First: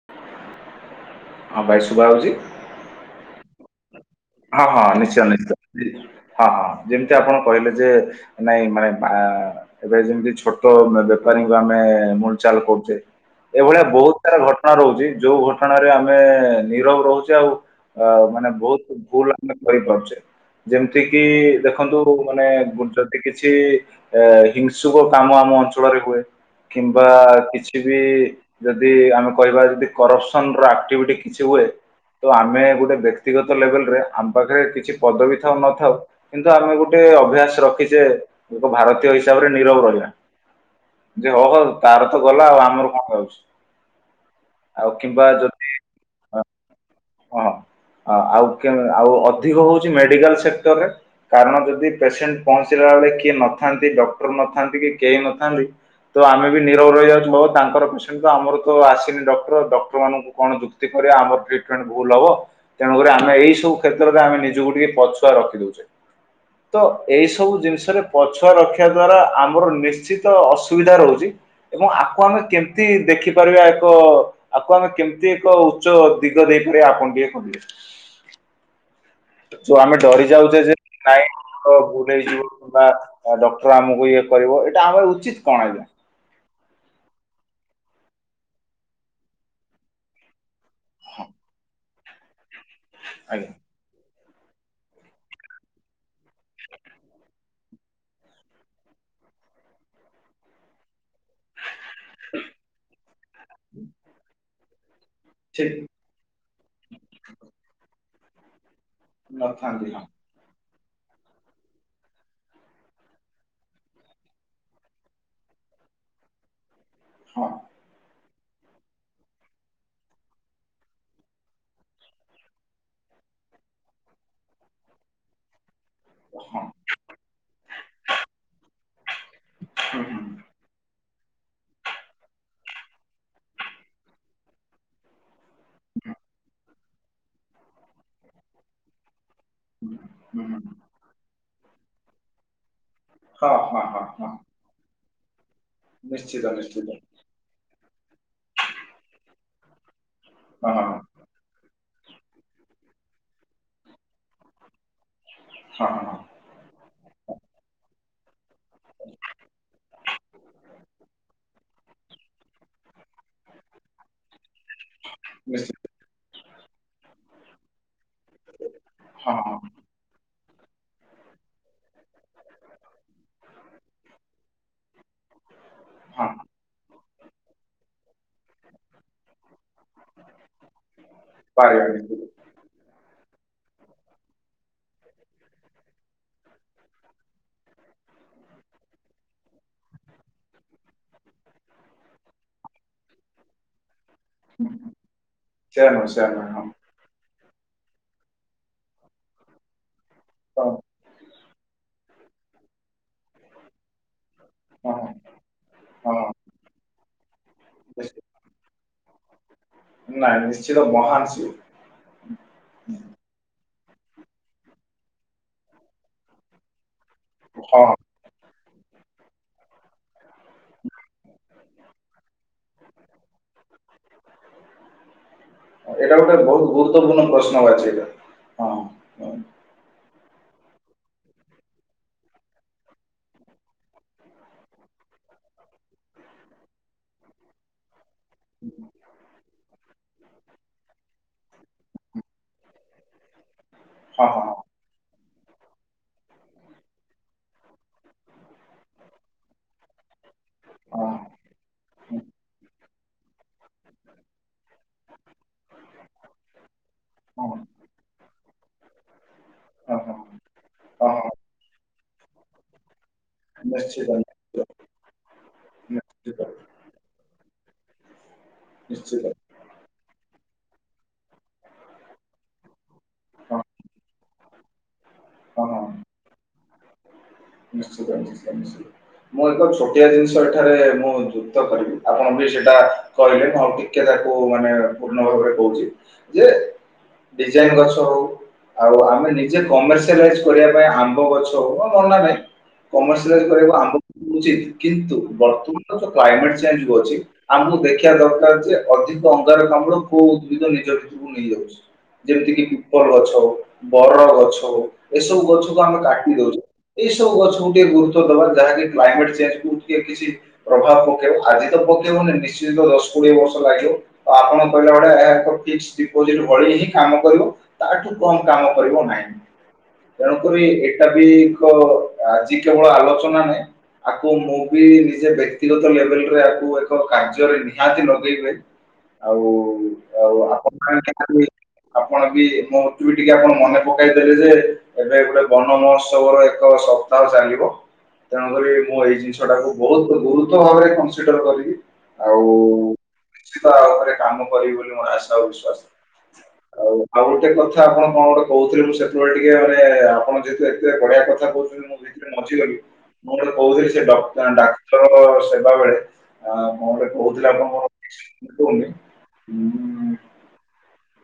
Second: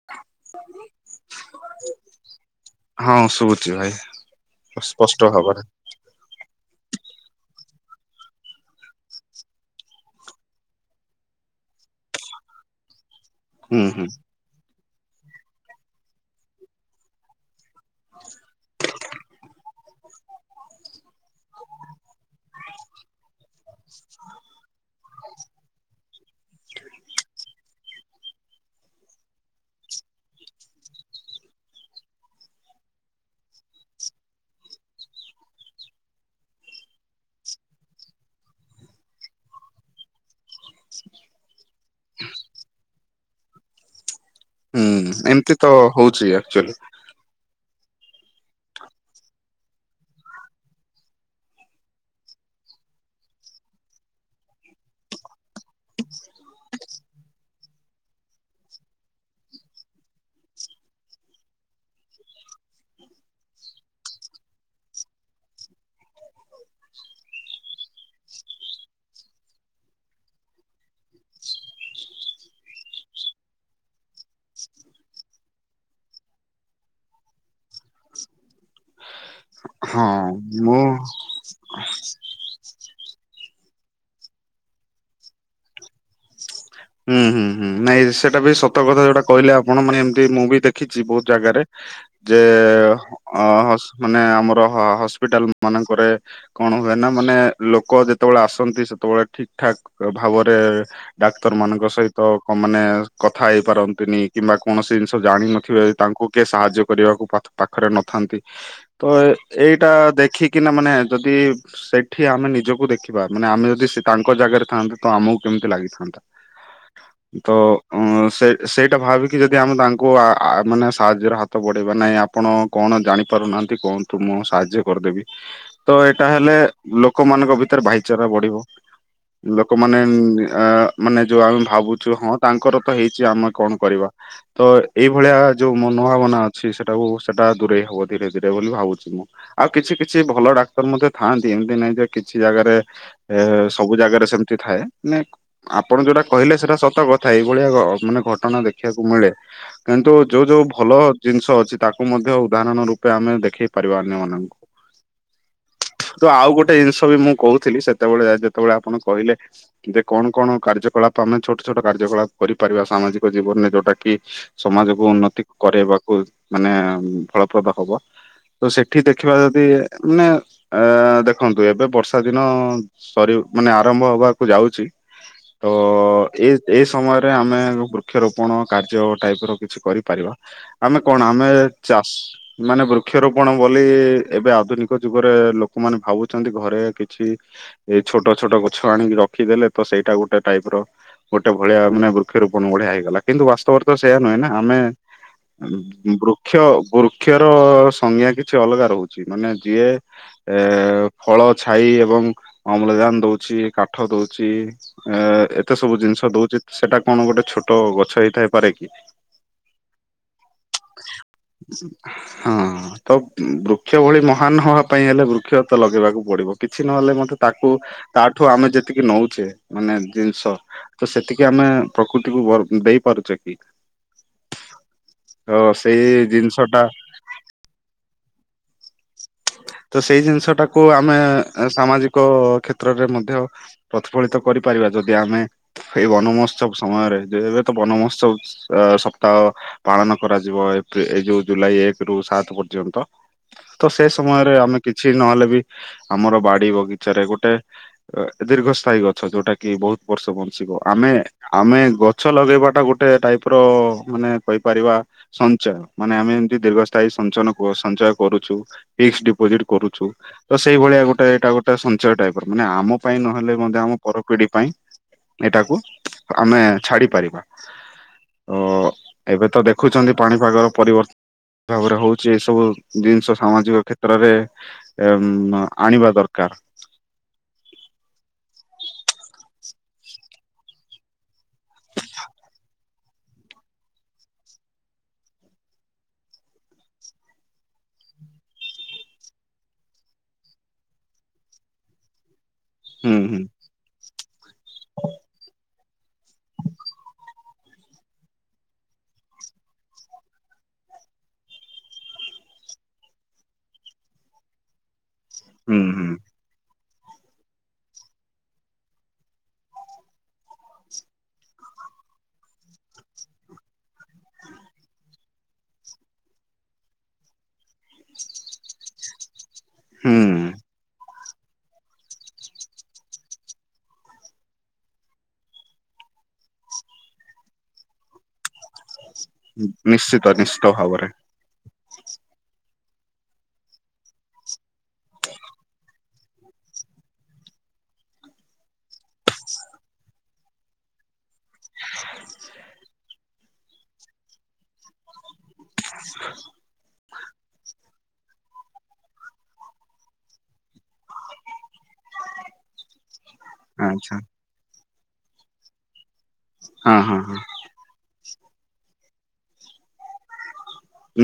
[unintelligible] ହଉ ଭାଇ ସୁୁଦ୍ଭା ହଉଛି। ହଁ ଶୁଭୁଛି ଭାଇ। ହଁ ହଁ ନିଶ୍ଚୟ ସ୍ପଷ୍ଟ ନିଶ୍ଚୟ ଭାବରେ ହଁ ହଁ ଯେମିତି ଆପଣ କହିଲେ ଯେ ନାଇଁ ମାନେ ଏବେ ଯେମିତି ଛୋଟ ବେପାରୀଙ୍କୁ ଆମେ ମୂଲ ଚାଲ କରୁଚେ। ହୁଁ ଏଭଳିଆ ହୁଁ ବହୁତ ସାରା ଘଟ ଘଟଣା ରହୁଛି ଯୋଉ ଘଟଣାରେ ଆମେ ନିରବ ରହୁଛେ ଆଉ ଅ ମାନେ ବହୁତ କି ଭୁଲ ଆମେ କରିପାରୁଛେ ଯେମିତି କିି ଦେଖନ୍ତୁ ମାନେ ଯଦି କିଛି ଏ ହିଂସୁକ କାମ ଆମ ଅଞ୍ଚଳରେ ହୁଏ କିମ୍ବା କିଛି ବି ଯଦି ଆମେ କହିବା ଯଦି କରପସନ ର ଆକ୍ଟିଭିଟି କିଛି ହୁଏ ତ ଆମେ ଗୋଟେ ବ୍ୟକ୍ତିଗତ ଲେବଲ ରେ ଆମ ପାଖରେ କିଛି ପଦବୀ ଥାଉ ନଥାଉ କିନ୍ତୁ ଆମେ ଗୋଟେ ଅଭ୍ୟାସ ରଖିଛେ ଏକ ଭାରତୀୟ ହିସାବରେ ନିରବ ରହିବା। ଯେ ହଁ ହ ତାର ତ ଗଲା ଆଉ ଆମର କଣ ଯାଉଛି। ଆଉ ସେମିତି ତ ହଉଛି ଆଚୁଆଲି। ହ ଆଉ ଆଉ ଅଧିକ ହଉଛି ମେଡିକାଲ ସେକ୍ଟରରେ କାରଣ ଯଦି ପେସେଣ୍ଟ ପହଞ୍ଚିଲା ବେଳେ କିଏ ନଥାନ୍ତି ଡକ୍ଟର ନଥାନ୍ତି କି କେହି ନଥାନ୍ତି ତ ଆମେ ବି ନିରବ ରହି ଯାଉଛୁ ବଉତ ତାଙ୍କର ଆମର ତ ଆସିନି ଡକ୍ଟର ଡକ୍ଟର ମାନଙ୍କୁ କଣ ଯୁକ୍ତି କରିବା ଆମର ଟିଟମେଣ୍ଟ ଭୁଲ ହବ ତେଣୁକରି ଆମେ ଏଇ ସବୁ କ୍ଷେତ୍ରରେ ଆମେ ନିଜକୁ ଟିକେ ପଛୁଆ ରଖି ଦଉଛେ। ହ ହ। ତ ଏଇ ସବୁ ଜିନିଷରେ ପଛୁଆ ରଖିବା ଦ୍ଵାରା ଆମର ନିଶ୍ଚିତ ଅସୁବିଧା ରହୁଛି ତ ଏବଂ ଆପଣ କେମତି ଦେଖିପାରିବା ଏକ ଆକୁ ଆମେ କେମିତି ଏକ ଉଚ୍ଚ ଦିଗ ଦେଇପାରିବା ଆପଣ ଟିକେ କହିବେ ଯୋଉ ଆମେ ହଁ ଡରି ଯାଉଛେ ଯେ ମୁଁ ନାଇଁ ତ ଭୁଲ ହେଇଯିବ କିମ୍ବା ଡକ୍ଟର ଆମକୁ ଇଏ କରିବ ଏଇଟା ଆମର ଉଚିତ କଣ ଆଜ୍ଞା। ହୁଁ ହୁଁ ହୁଁ। ନାଇଁ ସେଇଟା ବି ସତ କଥା ଯୋଉଟା କହିଲେ ଆପଣ ମାନେ ଏମତି ମୁଁ ବି ଦେଖିଛି ବହୁତ ଜାଗାରେ ଯେ ଆଜ୍ଞା ଅ ମାନେ ଆମର ହସ୍ପିଟାଲ ମାନଙ୍କରେ କଣ ହୁଏ ନା ମାନେ ଲୋକ ଯେତେବେଳେ ଆସନ୍ତି ସେତେବେଳେ ଠିକ୍ ଠାକ୍ ଭାବରେ ଡାକ୍ତର ମାନଙ୍କ ସହିତ୍ ମାନେ କଥା ହେଇପାରନ୍ତିନି କିମ୍ବା କୌଣସି ଜିନିଷ ଠିକ ଜାଣିିନଥିବେ ତାଙ୍କୁ କିଏ ସାହାଯ୍ୟ କରିବାକୁ ପାଖରେ ନଥାନ୍ତି ତ ନଥାନ୍ତି ଏଇଟା ଦେଖି କିନା ମାନେ ଯଦି ସେଠି ଆମେ ନିଜକୁ ଦେଖିବା, ମାନେ ଆମେ ଯଦି ସେ ତାଙ୍କ ଜାଗାରେ ଥାନ୍ତେ ତ ଆମକୁ କେମିତି ଲାଗିଥାନ୍ତା। ହଁ [inaudible] ସେ ସେଇଟା ଭାବିକି ଯଦି ଆମେ ତାଙ୍କୁ----ମାନେ ସାହାଯ୍ୟର ହାତ ବଢ଼େଇବା ନାଇଁ ଆପଣ କଣ ଜାଣି ପାରୁନାହାନ୍ତି କୁହନ୍ତୁ, ମୁଁ ସାହାଯ୍ୟ କର୍ ଦେବି। ତ ଏଇଟା ହଁ ହେଲେ ହଁ ଲୋକ ମାନଙ୍କ ଭିତରେ ଭାଇଚାରା ବଢ଼ିବ। ଲୋକ ମାନେ ହୁଁ ହୁଁ ମାନେ ଯଉ ଆମେ ଭାବୁ ହଁ ତାଙ୍କର ତ ହେଇଚି, ଆମେ କ'ଣ କରିବା? ତ ଏଇ ଭଳିଆ ଯଉ ମନୋ ଭାବନା ଅଛି ସେ ସେ---ସେଟା ଦୂରେଇ ହବ ଧୀରେ ଧୀରେ ବୋଲି ଭାବୁଚି ମୁଁ। ଆଉ କିଛି କିଛି ହୁଁ ଭଲ ହୁଁ ହୁଁ। ଡ଼ାକ୍ତର ମଧ୍ୟ ଥାଆନ୍ତି, ଏମ୍ତି ନାଇଁ ଯେ କିଛି ଜାଗାରେ ହଁ ହଁ ସବୁ ହଁ ଜାଗାରେ ହଁ ସେମ୍ତି ଥାଏ। ଆପଣ ଯଉଟା ନିଶ୍ଚିତ କହିଲେ, ସେଟା ନିଶ୍ଚିତ ସତ କଥା ଏଇ ଭଳିଆ---ମାନେ ଘଟଣା ଦେଖିବାକୁ ମିଳେ। କିନ୍ତୁ ଯଉ ଯଉ ହଁ ହଁ ଭଲ ଜିନ୍‌ଷ ଅଛି, ତାକୁ ମଧ୍ୟ ଉଦାହରଣ ରୂପେ ଆମେ ଦେଖେଇ ପାରିବା ଅନ୍ୟ ମାନଙ୍କୁ। [inaudible] ତ ଆଉ ଗୋଟେ ନ୍‌ଷ ବି ମୁଁ କହୁଥିଲି ସେତବଳେ। ତବଳେ ଆପଣ କହିଲେ, ଦେ କ'ଣ କ'ଣ କାର୍ଯ୍ୟ କଳାପ ଆମେ ଛୋଟ୍ କାର୍ଯ୍ୟ କଳାପ୍ କରି ପାରିବା, ସାମାଜିକ ଜୀବନ୍ ରେ ଯଉଟା କି ସମାଜକୁ ଉନ୍ନତି କରେଇ ନିଶ୍ଚିତ ବାକୁ, ମାନେ ଫଳପ୍ରଦ ହବ। ତ ସେଠି ହଁ ଦେଖିବା ହଁ ଯଦି ମାନେ----ଦେଖନ୍ତୁ, ଏବେ ବର୍ଷା ଦିନ ସରି, ମାନେ ଆରମ୍ଭ ହବାକୁ ଯାଉଛି। ତ ହଁ ଏ ଏ ସମୟରେ ଆମେ ବୃକ୍ଷ ରୋପଣ କାର୍ଯ୍ୟ ଟାଇପ୍ ର କିଛି କରି ପାରିବା। ଆମେ କ'ଣ ଆମେ ପାରିବା ଚା ନିଶ୍ଚିତ ମାନେ ବୃକ୍ଷ ରୋପଣ ବୋଲି ଏବେ ଆଧୁନିକ ଯୁଗରେ ଲୋ କ ମାନେ ଭାବୁଚନ୍ତି ଘରେ କିଛି ଏ ଛୋଟ ଛୋଟ ଗଛ ଆଣିକି ରଖିଦେଲେ, ତ ସେଇଟା ଗୋଟେ ଟାଇପ୍ ର ଗୋଟେ ଭଳିଆ ମାନେ ବୃକ୍ଷ ରୂପଣ ଭଳିଆ ହେଇଗଲା, କିନ୍ତୁ ବାସ୍ତବରେ ତ ସେଇଆ ନୁହେଁ ନା। ହୁଁ, ଆମେ ହୁଁ। ସେୟା ନୁହେଁ ସେୟା ନୁହେଁ ହଁ [inaudible] ବୃକ୍ଷର ସମ୍ୟା କିଛି ଅଲଗା ରହୁଚି, ମାନେ ଯିଏ ଏ ହଁ ଫଳ, ଛାଇ ଏବଂ ଅମ୍ଳଜାନ୍‌ ଦଉଚି, କାଠ ଦଉଚି, ହଁ ଏତେ ସବୁ ହଁ ଜିନ୍‌ ହଁ, ଦଉଚି, ସେଟା କ'ଣ ଗୋଟେ ଛୋଟ ନିଶ୍ଚିତ ଗଛ ହେଇ ଥାଇପାରେ କି ନାଇଁ, ନିଶ୍ଚିତ ମହାନ୍‌ ସିଏ। [inaudible] ତ ବୃକ୍ଷ ଭଳି ମହାନ୍‌ ହବା ପାଇଁ ହେଲେ, ବୃକ୍ଷ ତ ଲଗେଇ ବାକୁ ପଡ଼ିବ। କିଛି ନହେଲେ ମତେ ତାକୁ, ହଁ ତାଠୁ ଆମେ ଯେତିକି ନଉଚେ ମାନେ ଦିନ୍‌ଷ। ତ, ସେତିକି ଆମେ ପ୍ରକୃତିକୁ ଦେଇ ପାରୁଚେ କି ତ ଏଟା ସେଇ ଗୋଟେ ଜିନିଷ ବହୁତ୍ ଟା ଗୁରୁତ୍ୱପୂର୍ଣ ପ୍ରଶ୍ନବାଚୀ। ତ, ସେଇ ଜିନ୍‌ଷ ଟାକୁ ଆମେ ସାମାଜିକ କ୍ଷେତ୍ରରେ ମଧ୍ୟ ପ୍ରତିଫଳିତ କରିପାରିବା, ଯଦି ଆମେ ଏଇ ବନ ମହୋତ୍ସବ୍ ସମୟରେ। ଏବେ ତ ବନ ମହୋତ୍ସବ୍ ସପ୍ତାଅ ପାଳନ କରାଯିବ, ଏ ଯଉ ଜୁଲାଇ ଏକେ ରୁ ସାତେ ପର୍ଯ୍ୟନ୍ତ। ତ ସେ ହଁ ହଁ ସମୟରେ ହଁ ଆମେ କିଛି ନହେଲେ ବି ଆମର ବାଡ଼ି ବଗିଚାରେ ଗୋଟେ ଦୀର୍ଘ ସ୍ଥାୟୀ ଗଛ, ଯଉଟା କି ବହୁତ୍ ବର୍ଷ ଆମେ ହଁ ଆମେ ଗଛ ଲଗେଇବା ଟା ଗୋଟେ ଟାଇପ୍ ର ମାନେ କହି ପାରିବା ସଞ୍ଚୟ, ମାନେ ଆମେ----ତି ଦୀର୍ଘସ୍ଥାୟୀ ହଁ ସଞ୍ଚନ ହଁ ସଞ୍ଚୟ କରୁଚୁ। ଫିକ୍ସ ଡ଼ିପୋଜିଟ୍ କରୁଛୁ। ହଁ ତ ସେଇ ଭଳିଆ ହଁ ଗୋଟେ ହଁ ଏଇଟା ଗୋଟେ ସଞ୍ଚୟ ଟାଇପ୍, ମାନେ ଆମ ପାଇଁ ନହେଲେ ମଧ୍ୟ ଆମ ନିଶ୍ଚିତ ପର ପିଡ଼ି ନିଶ୍ଚିତ ପାଇଁ, ଏଇଟାକୁ ଆମେ ଛାଡ଼ି ପାରିବା। ଓ ନିଶ୍ଚିତ ଏବେ ତ ଦେଖୁଛନ୍ତି ପାଣିପାଗର ପରିବର୍ତ୍ତ ଗୋଟେ ହଉଛି ଏସବୁ ଜିନିଷ ହଁ ସାମାଜିକ କ୍ଷେତ୍ରରେ ହଁ ହଁ ଆଣିବା ଦରକାର। ନିଶ୍ଚିତ ନିଶ୍ଚିତ ନିଶ୍ଚିତ। ମୁଁ ଏକ ଛୋଟିଆ ଜିନିଷ ଏଠାରେ ମୁଁ ଯୁକ୍ତ କରିବି ଆପଣ ବି ସେଇଟା କହିଲେ ମୁ ଆଉ ଟିକେ ତାକୁ ମାନେ ପୂର୍ଣ୍ଣ ଭାବରେ କହୁଛି ଯେ ଡିଜାଇନ ଗଛ ହଉ ଆଉ ଆମେ ନିଜେ କମ୍ ଏଜ୍‌ କମରସିଆଲ ଏଜ୍‌ କରିବା ପାଇଁ ଆମ୍ବ ଗଛ ହଉ ନହେଲେ ଭାଇ ହୁଁ ହୁଁ କମର୍ସିଆଇଲ କରିବା ପାଇଁ ଆମ୍ବ ଉଚିତ୍ କିନ୍ତୁ ବର୍ତ୍ତମାନ କ୍ଲାଇମେଟ ଚେଞ୍ଜ ଦୋଉଛି ଆମକୁ ଦେଖିବା ଦରକାର ଯେ ଅଧିକ ଅଙ୍ଗାର କାମ୍ଳ କୋଉ ଉଦ୍ଭିଦ ନିଜ ଭିତରକୁ ନେଇଯାଉଛି। ଯେମିତିକି ପିପଲ ଗଛ ବର ଗଛ ଏସବୁ ହୁଁ ଗଛକୁ ଆମେ ହୁଁ କାଟି ଦଉଛୁ। ଏଇ ସବୁ ଗଛ କୁ ଟିକେ ଗୁରୁତ୍ୱ ଦବା ଯାହାକି କ୍ଲାଇମେଟ ଚେଞ୍ଜ କୁ ଟିକେ କିଛି ପ୍ରଭାବ ପକେଇବ ଆଜି ତ ପକେଇବନି ନିଶ୍ଚତ ଦଶ କୋଡିଏ ବର୍ଷ ଲାଗିବ। ଆପଣ କହିଲା ଭଳିଆ ଓ ଫିକ୍ସ ଡ଼ିପୋଜିଟ୍ ଭଳି ହିଁ କାମ କରିବ। ତାଠୁ କମ୍ କାମ କରିବ ନାହିଁ। ହୁଁ ତେଣୁକରି ଏଇଟା ବି ଏକ ଆଜି କେବଳ ଆଲୋଚନା ନାହିଁ। ଆକୁ ମୁଁ ବି ନିଜେ ବ୍ୟକ୍ତିଗତ ଲେବଲ ରେ ଆକୁ ଏକ କାର୍ଯ୍ୟରେ ନିହାତି ଲଗେଇବେ। ଆଉ ଆଉ ନିଶ୍ଚିତ ନିଶ୍ଚିତ ଆପଣ ଭାବରେ। ନିହାତି ଆପଣ ବି ମୋ ତୁ ବି ଟିକେ ଆପଣ ମନେ ପକେଇଦେବେ ଯେ ଏବେ ଗୋଟେ ବନ ମହୋତ୍ସବର ଏକ ସପ୍ତାହ ଚାଲିବ। ତେଣୁ କରି ମୁଁ ଏଇ ଜିନିଷ ଟାକୁ ବହୁତ୍ ଗୁରୁତ୍ୱ ଭାବରେ କନସିଡର କରିବି। ଆଉ ନିଶ୍ଚିତ ଭାବରେ କାମ କରିବି ବୋଲି ମୋର ଆଶା ଆଉ ବିଶ୍ଵାସ। ଆଉ ଆଉ ଗୋଟେ କଥା ଆପଣ କଣ ଗୋଟେ କହୁଥିଲେ ମୁଁ ସେତେବେଳେ ଟି କିଏ ଆମେ ଆପଣ ଯେହେତୁ ଏତେ ବଢିଆ କଥା କହୁଛନ୍ତି ମୁଁ ଭିତରେ ମଜିଗଲି। ମୁଁ ଗୋଟେ କହୁଥିଲି ଯେ ଆଚ୍ଛା ଡକ ଡାକ୍ତର ସେବା ବେଳେ ଆ ମୁ ହଁ ଗୋଟେ ହଁ ହଁ। କହୁଥିଲେ ଆପଣଙ୍କୁ କହୁନି ଉଁ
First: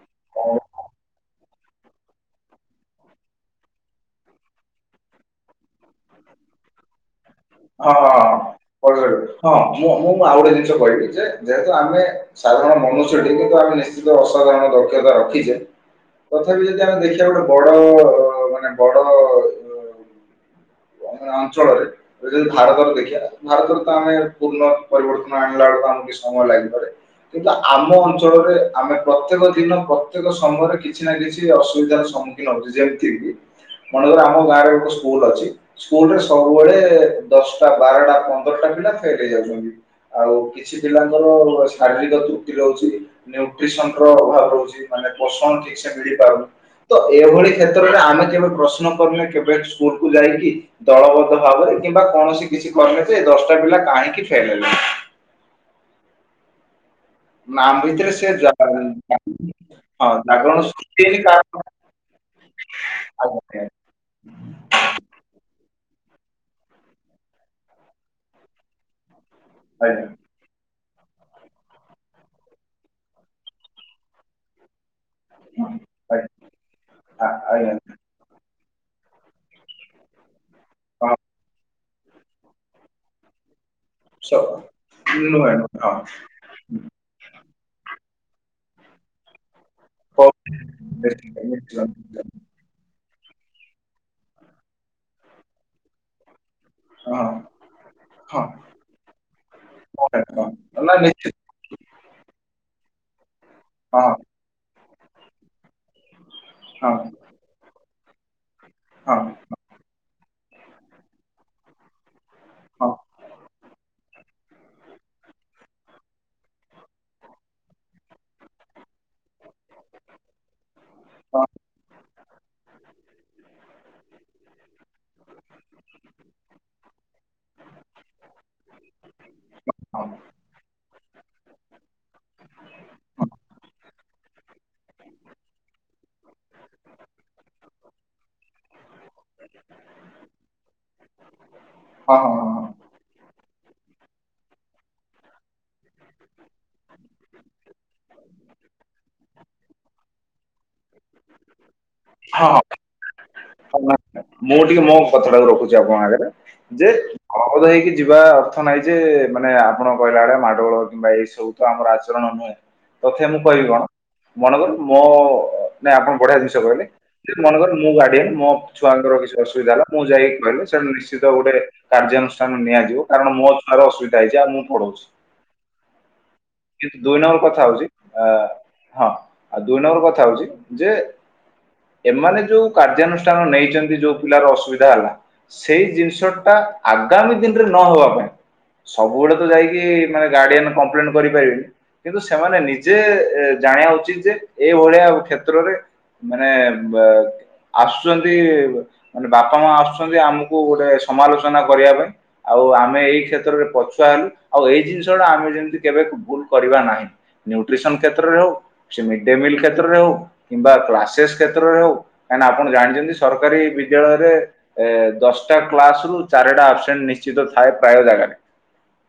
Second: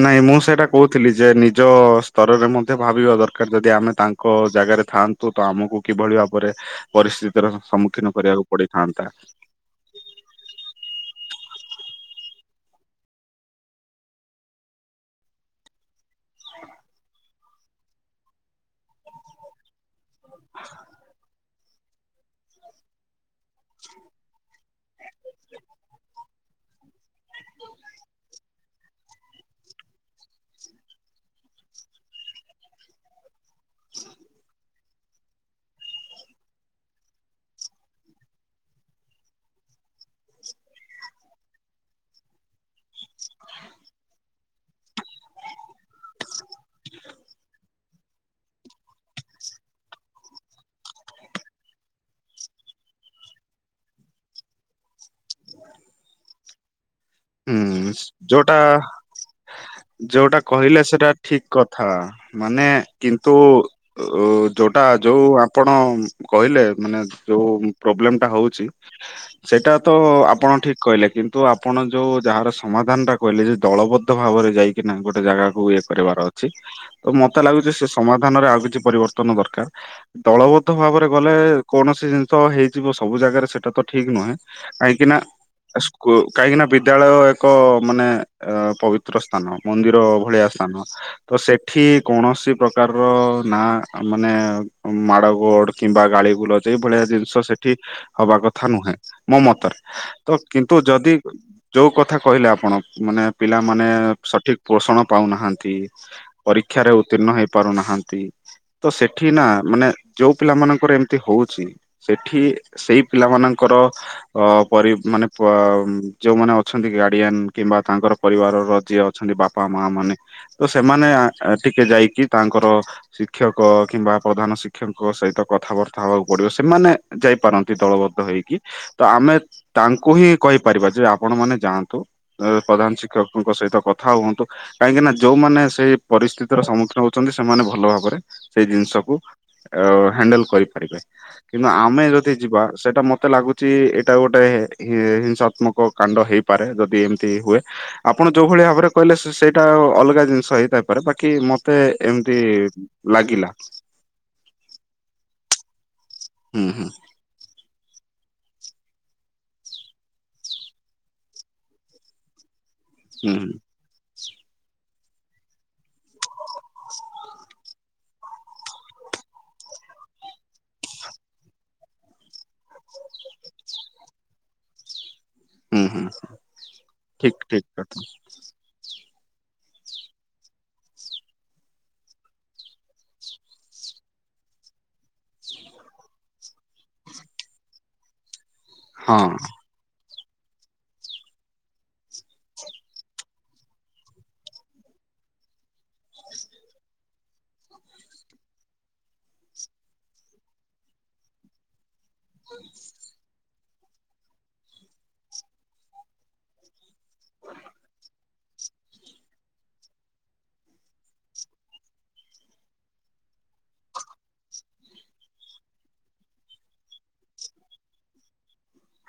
ନାଇଁ ମୁଁ କଣ ସେଇଟା କହୁଥିଲି ଯେ ନିଜ ସ୍ତରରେ ମଧ୍ୟ ଭାବିବା ଦରକାର ଯଦି ଆମେ ତାଙ୍କ ଜାଗାରେ ଥାଆନ୍ତୁ ତ ଆମକୁ କିଭଳି ଭାବରେ ପରିସ୍ଥିତିର ହଁ ସମ୍ମୁଖୀନ କରିବାକୁ ହଁ ପଡିଥାନ୍ତା। ହଁ ମୁଁ ମୁଁଁ ଆଉ ଗୋଟେ ଜିନିଷ କହିବି ଯେ ଯେହେତୁ ଆମେ ସାଧାରଣ ମନୁଷ୍ୟ ଟି କିନ୍ତୁ ଆମେ ନିଶ୍ଚିତ ଅସାଧାରଣ ଦକ୍ଷତା ରଖିଛେ। ତଥାପି ଯଦି ଆମେ ଦେଖିବା ଗୋଟେ ବଡ ମାନେ ବଡ ଆଁ ଅଞ୍ଚଳରେ ଯଦି ଭାରତରେ ଦେଖିବା ଭାରତରେ ତ ଆମେ ପୂର୍ଣ୍ଣ ପରିବର୍ତ୍ତନ ଆଣିଲା ବେଳକୁ ଆମକୁ କିଛି ସମୟ ଲାଗିପାରେ। କିନ୍ତୁ ଆମ ଅଞ୍ଚଳରେ ଆମେ ପ୍ରତ୍ୟେକ ଦିନ ପ୍ରତ୍ୟେକ ସମୟରେ କିଛି ନା କିଛି ଅସୁବିଧାର ସମ୍ମୁ କି ନଦି ଦିଆଚି କି ମଣ୍ଡପଟା ତମ ଗାଁରେ ଗୋଟ ସ୍କୁଲ ଅଛି। ସ୍କୁଲରେ ସବୁବେଳେ ଦଶଟା ବାରଟା ପନ୍ଦରଟା ପିଲା ଫେଲ୍ ହେଇ ଯାଉଚନ୍ତି। ଆଉ କିଛି ପିଲାଙ୍କର ଶାରୀରିକ ତ୍ରୁଟି ରହୁଛି। ନ୍ୟୁଟ୍ରୀସନ୍ ର ଅଭାବ ରହୁଛି ମାନେ ପସଣ ଠିକ୍ ସେ ମିଳିପାରୁନି। ତ ଏଭଳି କ୍ଷେତ୍ରରେ ଆମେ କେବେ ପ୍ରଶ୍ନ କରୁନେ କେବେ ସ୍କୁଲ କୁ ଯାଇକି। ଦଳବଦ୍ଧ ଭାବରେ କିମ୍ବା କୌଣସି କିଛି କଲେ ଯେ ଦଶଟା ପିଲା କାହିଁକି ଫେଲ୍ ହେଲେ। ଆମ ହୁଁ ଭିତରେ ସେ ଜା ଯୋଉଟା ହଁ ଯୋଉଟା ଜାଗରଣ କହିଲେ ସୃଷ୍ଟି ସେଟା ହେଇନି ଠିକ୍। କାରଣ କଥା ମାନେ କିନ୍ତୁ ଆଜ୍ଞା ଉ ଯୋଉଟା ଯୋଉ ଆପଣ କହିଲେ ମାନେ ଯୋଉ ପ୍ରୋବ୍ଲେମ ଟା ହଉଛି। ସେଇଟା ତ ଆଜ୍ଞା ଆପଣ ଠିକ୍ କହିଲେ କିନ୍ତୁ ଆପଣ ଯୋଉ ଯାହାର ସମାଧାନ ଟା କହିଲେ ଯେ ଦଳବଦ୍ଧ ଭାବରେ ଯାଇକିନା ଗୋ ଗୋଟେ ଜାଗାକୁ ଇଏ କରିବାର ଆଜ୍ଞା। ଅଛି ତ ମତେ ଲାଗୁଚି ଆଜ୍ଞା ସେ ସମାଧାନରେ ଆଉ କିଛି ପରିବର୍ତ୍ତନ ଦରକାର। ଦଳବଦ୍ଧ ଭାବରେ ଗଲେ କୌଣସି ଜିନିଷ ହେଇଯିବ ସବୁ ଜାଗାରେ ସେଟା ତ। ଠିକ ନୁହେଁ ହଁ କହିକିନା ନୁହେଁ ନୁହେଁ ହଁ। କୁ କହିକିନା ପି [unintelligible] ଏକ ମାନେ ଅ ପବିତ୍ର ସ୍ଥାନ। ମନ୍ଦିର ଭଳିଆ ସ୍ଥାନ ତ ସେଠି କୌଣସି ପ୍ର ପ୍ରକାରର ନା ମାନେ ମାଡ ଗୋଡ କିମ୍ବା ଗାଳିଗୁଲଜ ସେଇଭଳିଆ ଜିନିଷ ସେଠି ହବା କଥା ନୁହେଁ ମୋ ମତରେ ତ କିନ୍ତୁ ଯଦି। ଯୋଉ କଥା କହିଲେ ଆପଣ ମାନେ ପିଲାମାନେ ସଠିକ୍ ପୋଷଣ ପାଉନାହାନ୍ତି। ପରୀକ୍ଷାରେ ଉତ୍ତୀର୍ଣ୍ଣ ହେଇ ପାରୁନାହାନ୍ତି ତ ସେଠି ନା ମାନେ। ଯୋଉ ପିଲା ମାନଙ୍କର ଏମିତି ହଉଛି। ସେଠି ସେଇ ପିଲାମାନଙ୍କର ଅ ପରି ମାନେ ପ ଯୋଉମାନେ ଅ ଅଛନ୍ତି ଗାର୍ଡ଼ିଆନ୍। କିମ୍ବା ତାଙ୍କର ପରିବାରର ଯିଏ ଅଛନ୍ତି ବାପା ମା ମାନେ। ତ ସେମାନେ ଆଁ ଟିକିଏ ଯାଇଁକି ତାଙ୍କର। ଶିକ୍ଷକ କିମ୍ବା ପ୍ରଧାନ ଶିକ୍ଷକଙ୍କ ସହିତ କଥାବାର୍ତ୍ତା ହବାକୁ ପଡିବ ସେମାନେ। ଯାଇପାରନ୍ତି ଦଳବଦ୍ଧ ହେଇକି ତ ଆମେ ତାଙ୍କୁ ହିଁ କହିପାରିବା ଯେ ଆପଣମାନେ। ଯାଆନ୍ତୁ ଏ ପ୍ରଧାନ ଶିକ୍ଷକଙ୍କ ସହିତ କଥା ହୁଅନ୍ତୁ। କାହିଁକି ନା ଯୋଉମାନେ ସେଇ ପରିସ୍ଥିତିର ସମ୍ମୁଖୀନ ହଉଚନ୍ତି ସେମାନେ ଭଲ ଭାବରେ ସେଇ ଜିନିଷକୁ। ଆ ଅ ହ୍ୟାଣ୍ଡେଲ କରିପାରିବେ। କିନ୍ତୁ ଆମେ ଯଦି ଯିବା ସେଟା ମତେ ଲାଗୁଚି ଏଇଟା ଗୋଟେ ଏ ହିଂସାତ୍ମକ। କାଣ୍ଡ ହେଇପାରେ ଯଦି ଏମିତି ହୁଏ। ଆପଣ ଯୋଉ ଭଳି ଭାବରେ କହିଲେ ସେ ସେଇଟା ଅଲଗା ଜିନିଷ ହେଇଥାଇପାରେ ବାକି ମତେ ଏମିତି। ଲାଗିଲା। ମୁଁ ଟିକେ ମୋ କଥା ଟାକୁ ରଖୁଚି ଆପଣଙ୍କ ଆଗରେ ହୁଁ ଯେ ହୁଁ ଅଳବଦ ହେଇକି ଯିବା ଅର୍ଥ ନାହିଁ ଯେ ମାନେ ଆପଣ କହିଲା ଭଳିଆ ମାଡଗୋଳ କିମ୍ବା ଏଇ ସବୁ ତ ଆମର ଆଚରଣ ନୁହେଁ। ତଥାପି ହୁଁ ମୁଁ କହିବି କଣ ମନେକର ମୋ ନାଇଁ ଆପଣ ବଢିଆ ଜିନିଷ କହିଲେ ଯେ ମନ କର ମୁଁ ଗଡିଆନେ ମ ଛୁଆଙ୍କର କିଛି ଅସୁବିଧା ହେଲା ମୁଁ ଯାଇଁକି କହିଲି ସେ ନିଶ୍ଚିତ ଗୋଟେ। କାର୍ଯ୍ୟାନୁଷ୍ଠାନ ନିଆଯିବ କାରଣ ମୋ ଛୁଆର ଅସୁବିଧା ହେଇଛି ଆଉ ମୁଁ ପଢଉଛି। ହୁଁ ହୁଁ କିନ୍ତୁ ଦୁଇ ଠିକ ନମ୍ବର ଠିକ କଥା ହଉଛି ଆ ହଁ ଆଉ ଦୁଇ ନମ୍ବର କଥା ହଉଚି ଯେ ଏମାନେ ଯୋଉ କାର୍ଯ୍ୟାନୁଷ୍ଠାନ ନେଇ ଯେମିତି ଯୋଉ ପିଲାର ଅସୁବିଧା ହେଲା ସେଇ ଜିନିଷ ଟା ଆଗାମୀ ଦିନରେ ନ ହବା ପାଇଁ। ହଁ। ସବୁବେଳେ ତ ଯାଇକି ମାନେ ଗାଡିଆନ କମ୍ପ୍ଲେନ କରିପାରିବେନି। କିନ୍ତୁ ସେମାନେ ନିଜେ ଏ ଜାଣିବା ଉଚିତ ଯେ ଏ ଭଳିଆ କ୍ଷେତ୍ରରେ। ମାନେ ବ ଆସୁଚନ୍ତି। ମାନେ ବାପା ମା ଆସୁଛନ୍ତି ଆମକୁ ଗୋଟେ ସମାଲୋଚନା କରିବା ପାଇଁ। ଆଉ ଆମେ ଏଇ କ୍ଷେତ୍ରରେ ପଛୁଆ ହେଲୁ ଆଉ ଏଇ ଜିନିଷ ଟା ଆମେ ଯେମତି କେବେ ଭୁଲ କରିବା ନାହିଁ। ନ୍ୟୁଟ୍ରିସନ କ୍ଷେତ୍ରରେ ହଉ, ସେ ମିଡ୍ ଡେ ମିଲ୍ କ୍ଷେତ୍ରରେ ହଉ। କିମ୍ବା କ୍ଲାସେସ୍ କ୍ଷେତ୍ରରେ ହଉ, କାହିଁ ନା ଆପଣ ଜାଣିଛନ୍ତି ସରକାରୀ ବିଦ୍ୟାଳୟରେ। ଏ ଦଶଟା କ୍ଲାସ ରୁ ଚାରିଟା ଆବସେଣ୍ଟ ନିଶ୍ଚିତ ଥାଏ ପ୍ରାୟ ଜାଗାରେ।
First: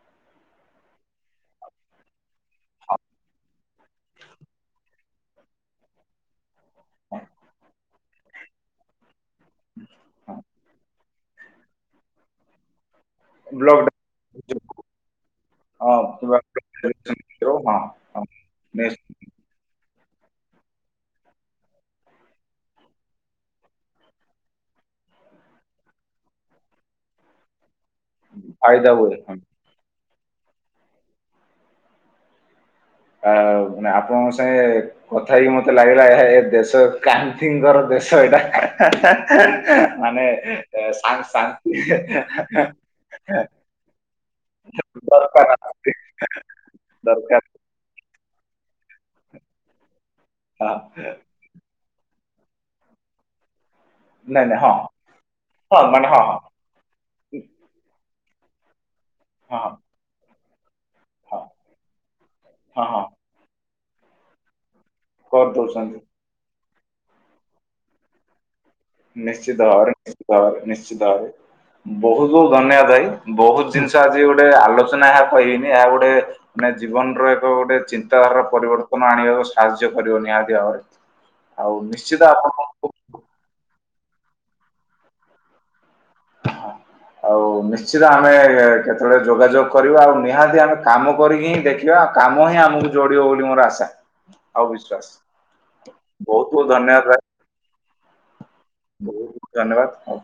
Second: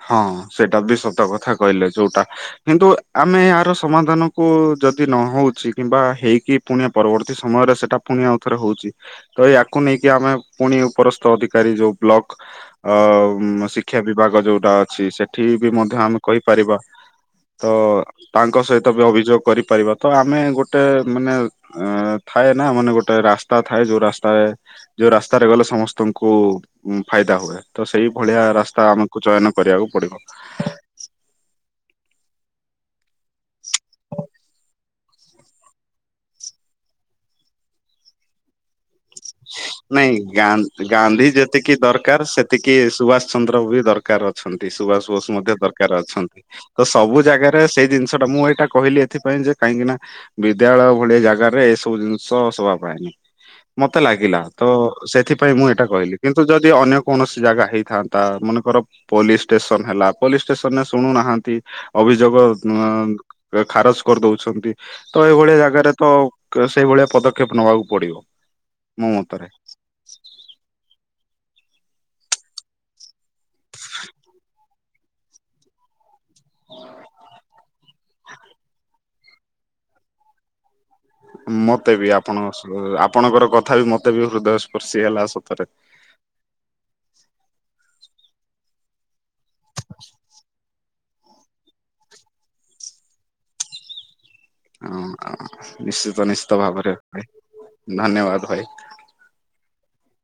ହଁ ସେଟା ବି ସତ କଥା କହିଲେ ଯୋଉଟା, କିନ୍ତୁ ଆମେ ଏହାର ସମାଧାନ। କୁ ଯଦି ନ ହଉଛି କିମ୍ବା ହେଇକି ପୁଣି ପରବର୍ତ୍ତୀ ସମୟରେ ସେଟା ପୁଣି ଆଉଥରେ ହଉଚି। ତ ୟାକୁ ନେଇକି ଆମେ ପୁଣି ଉପରସ୍ତଥ ଅଧିକାରୀ ଯୋଉ ବ୍ଲକ ଅ ଉଁ ବ୍ଲକ ଶିକ୍ଷା ବିଭାଗ ଯୋଉ। ଟା ଅଛି ସେଠି ବି ମଧ୍ୟ ହଁ ଆମେ କହିପାରିବା ହଁ ତ ତାଙ୍କ ସହିତ ବି ଅଭିଯୋଗ କରିପାରିବା ତ ଆମେ ଗୋଟେ ମାନେ ଆଁ ଥାଏ ନା ମାନେ ଗୋଟେ ରାସ୍ତା ଥାଏ, ଯୋଉ ରାସ୍ତାରେ ଯୋଉ ରାସ୍ତାରେ ଗଲେ ସମସ୍ତଙ୍କୁ ଫାଇଦା ହୁଏ ତ ସେଇ ଭଳିଆ ରାସ୍ତା ଫାଇଦା ହୁଏ ଆମକୁ ହଁ ଚୟନ କରିବାକୁ ପଡିବ। ଆ ମାନେ ଆପଣଙ୍କ ସାଙ୍ଗେ କଥା ହେଇକି ମତେ ଲାଗିଲା, ଏହା ଏ ଦେଶ ଗାନ୍ଧିଙ୍କର ଦେଶ ଏଇଟା। ନାଇଁ ମାନେ ଏ ଗାନ୍ଧୀ ଶା ଗାନ୍ଧୀ ଶାନ୍ତି ଯେତିକି ଦରକାର, ସେତିକି ସୁଭାଷ ଚନ୍ଦ୍ର ବି ଦର୍ କାର ଅଛନ୍ତି, ସୁବାସ ବୋଷ ମଧ୍ୟ ଦରକାର ଅଛନ୍ତି। ତ ସବୁ ଦରକାର ଜାଗାରେ ସେଇ ଜିନିଷ ଟା ମୁଁ ଏଇଟା କହିଲି ଏଥିପାଇଁ ଯେ କାହିଁକି ନା, ହଁ ବିଦ୍ୟାଳୟ ଭଳି ଜାଗାରେ କୋଉ ଜିନିଷ ଶୋଭା ପାଏନି ମତେ ଲାଗିଲା, ନାଇଁ ନାଇଁ ତ ହଁ ସେଥିପାଇଁ ମୁଁ ହଁ ଏଇଟା ମାନେ କହିଲି। ହଁ ହଁ କିନ୍ତୁ ଯ ଦି ଅନ୍ୟ କୌଣସି ଜାଗା ହେଇଥାନ୍ତା, ମନେକର ପୋଲିସ ହଁ ହଁ। ଷ୍ଟେସନ ହେଲା ପୋଲିସ ଷ୍ଟେସନରେ ହଁ ଶୁଣୁନାହାନ୍ତି, ଅଭିଯୋଗ ହଁ ହଁ ଉଁ ଖାରଜ କରିଦଉଛନ୍ତି। ତ ଏଇଭଳିଆ ଜାଗାରେ କରିଦଉଛନ୍ତି ତ କ-ସେଇଭଳିଆ ପଦକ୍ଷେପ ନବାକୁ ପଡିବ। ମୋ ମତରେ। ନିଶ୍ଚିତ ଭାବରେ ନିଶ୍ଚିତ ଭାବରେ ନିଶ୍ଚିତ ଭାବରେ। ବହୁତ ଧନ୍ୟବାଦ ଭାଇ। ବହୁତ ଜିନିଷ ଆଜି ଗୋଟେ ଆଲୋଚନା ଏହା କହିବିନି, ଏହା ଗୋଟେ ମାନେ ଜୀବନର ଏକ ଗୋଟେ ଚିନ୍ତାଧାରା ପରିବର୍ତ୍ତନ ଆଣିବାକୁ ସାହାଯ୍ୟ କରିବ ନିହାତି ଭାବରେ। ଆଉ ମତେ ବି ନିଶ୍ଚିତ ଆପଣଙ୍କ ଆପଣଙ୍କୁ ସ-ଆପଣଙ୍କର କଥା ବି ମତେ ବି ହୃଦୟ ସ୍ପର୍ଶୀ ହେଲା ସତରେ। ହଁ ଆଉ ନିଶ୍ଚିତ ଆମେ କେତେବେଳେ ଯୋଗାଯୋଗ କରିବା, ଆଉ ନିହାତି ଆମେ କାମ କରିକି ହିଁ ଦେଖିବା, ଆଉ କାମ ହିଁ ଆମକୁ ଯୋଡିବ ବୋଲି ମୋର ଆଶା। ଆଉ ହଁ ବିଶ୍ଵାସ ନିଶ୍ଚିତ ବହୁତ ନିଶ୍ଚିତ ବହୁତ ଭାବରେ ଧନ୍ୟବାଦ ଭାଇ ଧନ୍ୟବାଦ ଭାଇ। ବହୁତ ଧନ୍ୟବାଦ ହୋଉ।